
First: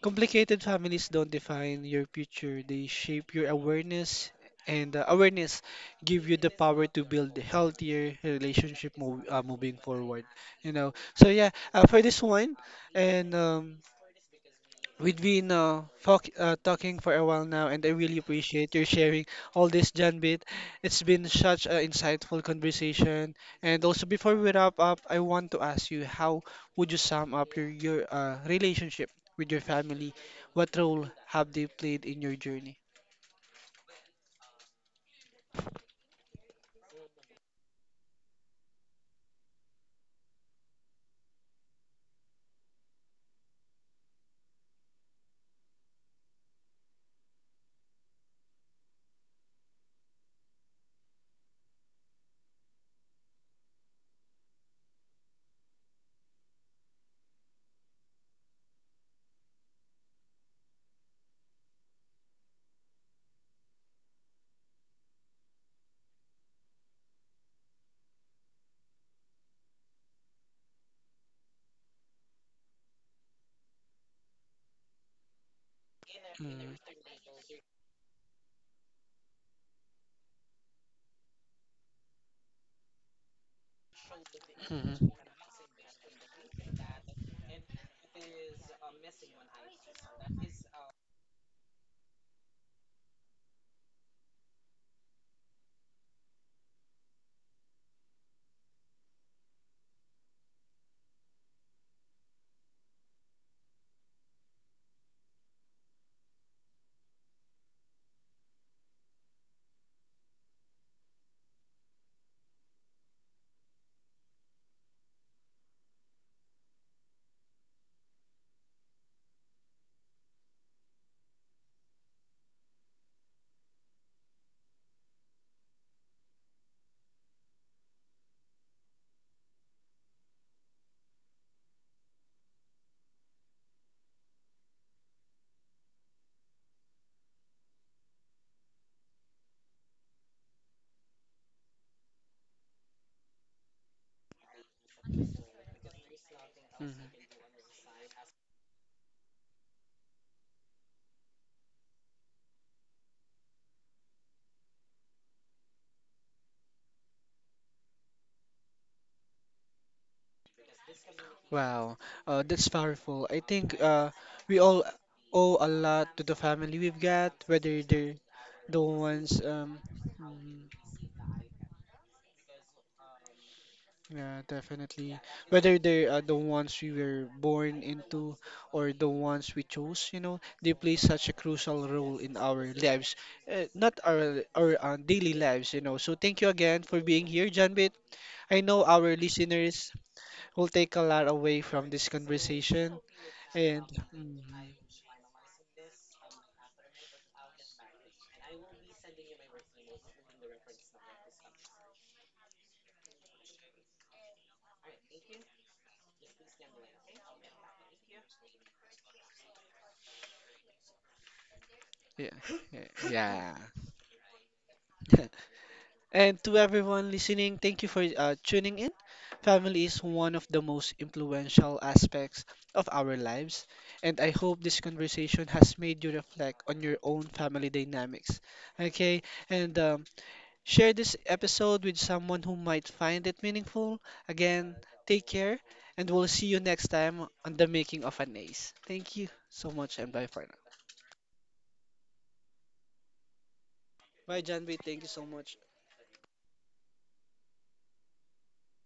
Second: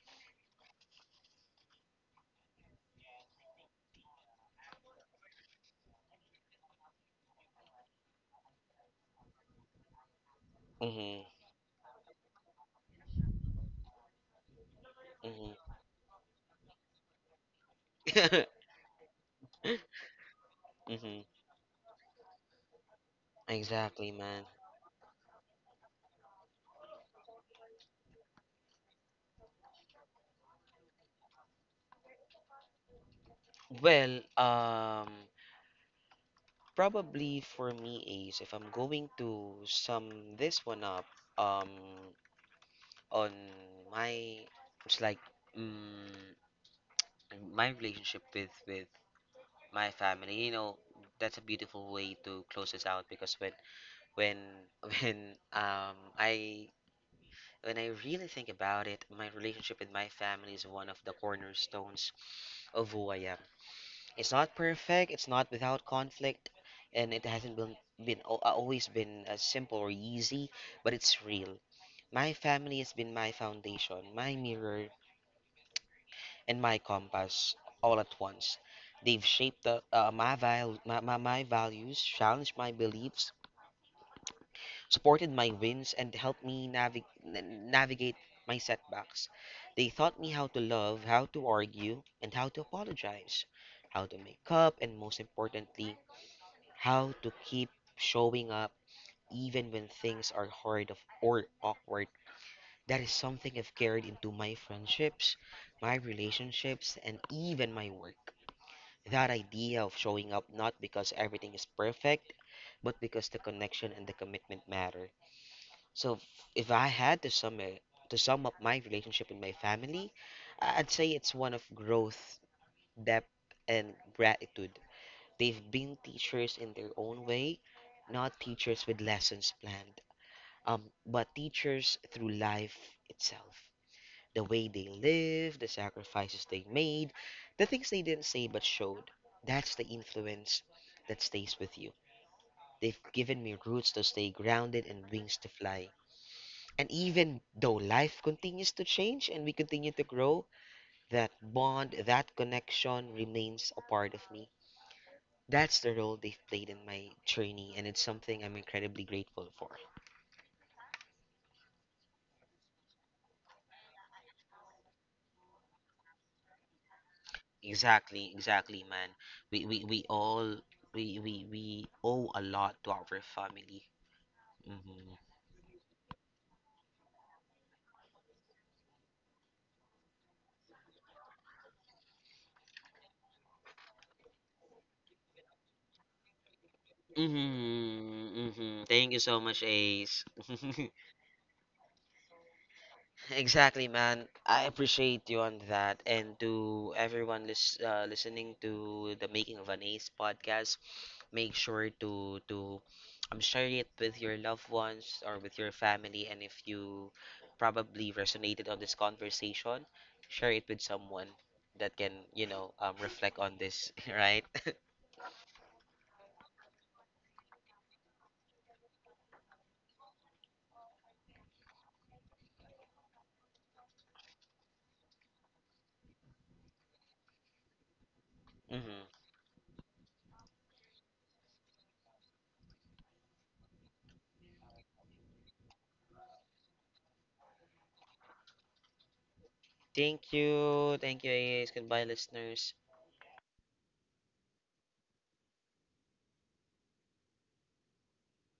A: complicated families don't define your future. They shape your awareness and uh, awareness give you the power to build a healthier relationship mov uh, moving forward. You
B: mm-hmm,
A: know.
B: mm-hmm,
A: So yeah, uh, for this one and um we've been uh, talk, uh, talking for a while now, and I really
B: mm-hmm.
A: appreciate your sharing all this, John Bit. It's
B: Mm-hmm.
A: been such an insightful conversation. And also,
B: Exactly,
A: before
B: man.
A: we wrap up, I want to ask you, how would you sum up your, your uh, relationship with your family? What role have they played in your journey?
B: Well, um, probably for me, Ace, if I'm going to sum this one up, um, on my, it's like, mm, my relationship with with my family. You know, that's a beautiful way to close this out, because when when when um I when I really think about it, my relationship with my family is one of the cornerstones of who I am. It's not perfect, it's not without conflict, and it hasn't been, been al- uh, always been uh, simple or easy, but it's real. My family has been my foundation, my mirror, and
A: Mm,
B: my compass all at once. They've shaped the, uh, my, val- my, my, my values, challenged my beliefs,
A: mhm,
B: supported my wins, and helped me navig- n- navigate my setbacks. They taught me how to love, how to argue, and how to apologize, how to make up, and most importantly, how to keep showing up even when things are hard of- or awkward. That is something I've carried into my friendships, my relationships, and even my work. That idea of showing up not because everything is perfect, but because the connection and the commitment matter. So if if I had to sum it, to sum up my relationship with my family, I- I'd say it's one of growth, depth, and gratitude. They've been teachers in their own way, not teachers with lessons planned, um, but teachers through life itself. The way they lived, the sacrifices they made, the things they didn't say but showed. That's the influence that stays with you. They've given me roots to stay grounded and wings to fly. And
A: mhm.
B: even though life continues to change and we continue to grow, that bond, that connection remains a part of me. That's the role they've played in my journey, and it's something I'm incredibly grateful for.
A: Wow, uh, that's powerful. I think uh, we all owe a lot to the family we've got, whether they're
B: Exactly,
A: the
B: exactly, man.
A: ones
B: We
A: um,
B: we, we all
A: mm-hmm.
B: we, we we owe a lot to our family.
A: Yeah,
B: Mm-hmm.
A: definitely. Whether they are the ones we were born into or the ones we chose, you know, they play such a crucial role in our lives, uh, not our our uh, daily lives, you know. So thank you again for being here, Janbit.
B: Mm-hmm.
A: I
B: Mm-hmm.
A: know
B: Thank
A: our
B: you so much,
A: listeners
B: Ace.
A: will take a lot away from this conversation, and
B: Exactly, man.
A: mm,
B: I appreciate you on that. And to everyone lis uh, listening to the Making of an Ace podcast, make sure to to um, share it with your loved ones or with your family. And if you probably resonated on this conversation, share it with someone that can,
A: yeah,
B: you know,
A: yeah,
B: um, reflect
A: yeah.
B: on this, right?
A: And to everyone listening, thank you for uh, tuning in. Family is one of the most influential aspects of our lives, and I hope this conversation has made you reflect on your own family dynamics.
B: Hmm.
A: Okay, and um, share this episode with someone who might find it meaningful. Again, take care, and we'll see you next time on the Making of an Ace. Thank you so much, and bye
B: Thank
A: for now.
B: you. Thank you, Ace. Goodbye, listeners.
A: Bye, Janby. Thank you so much.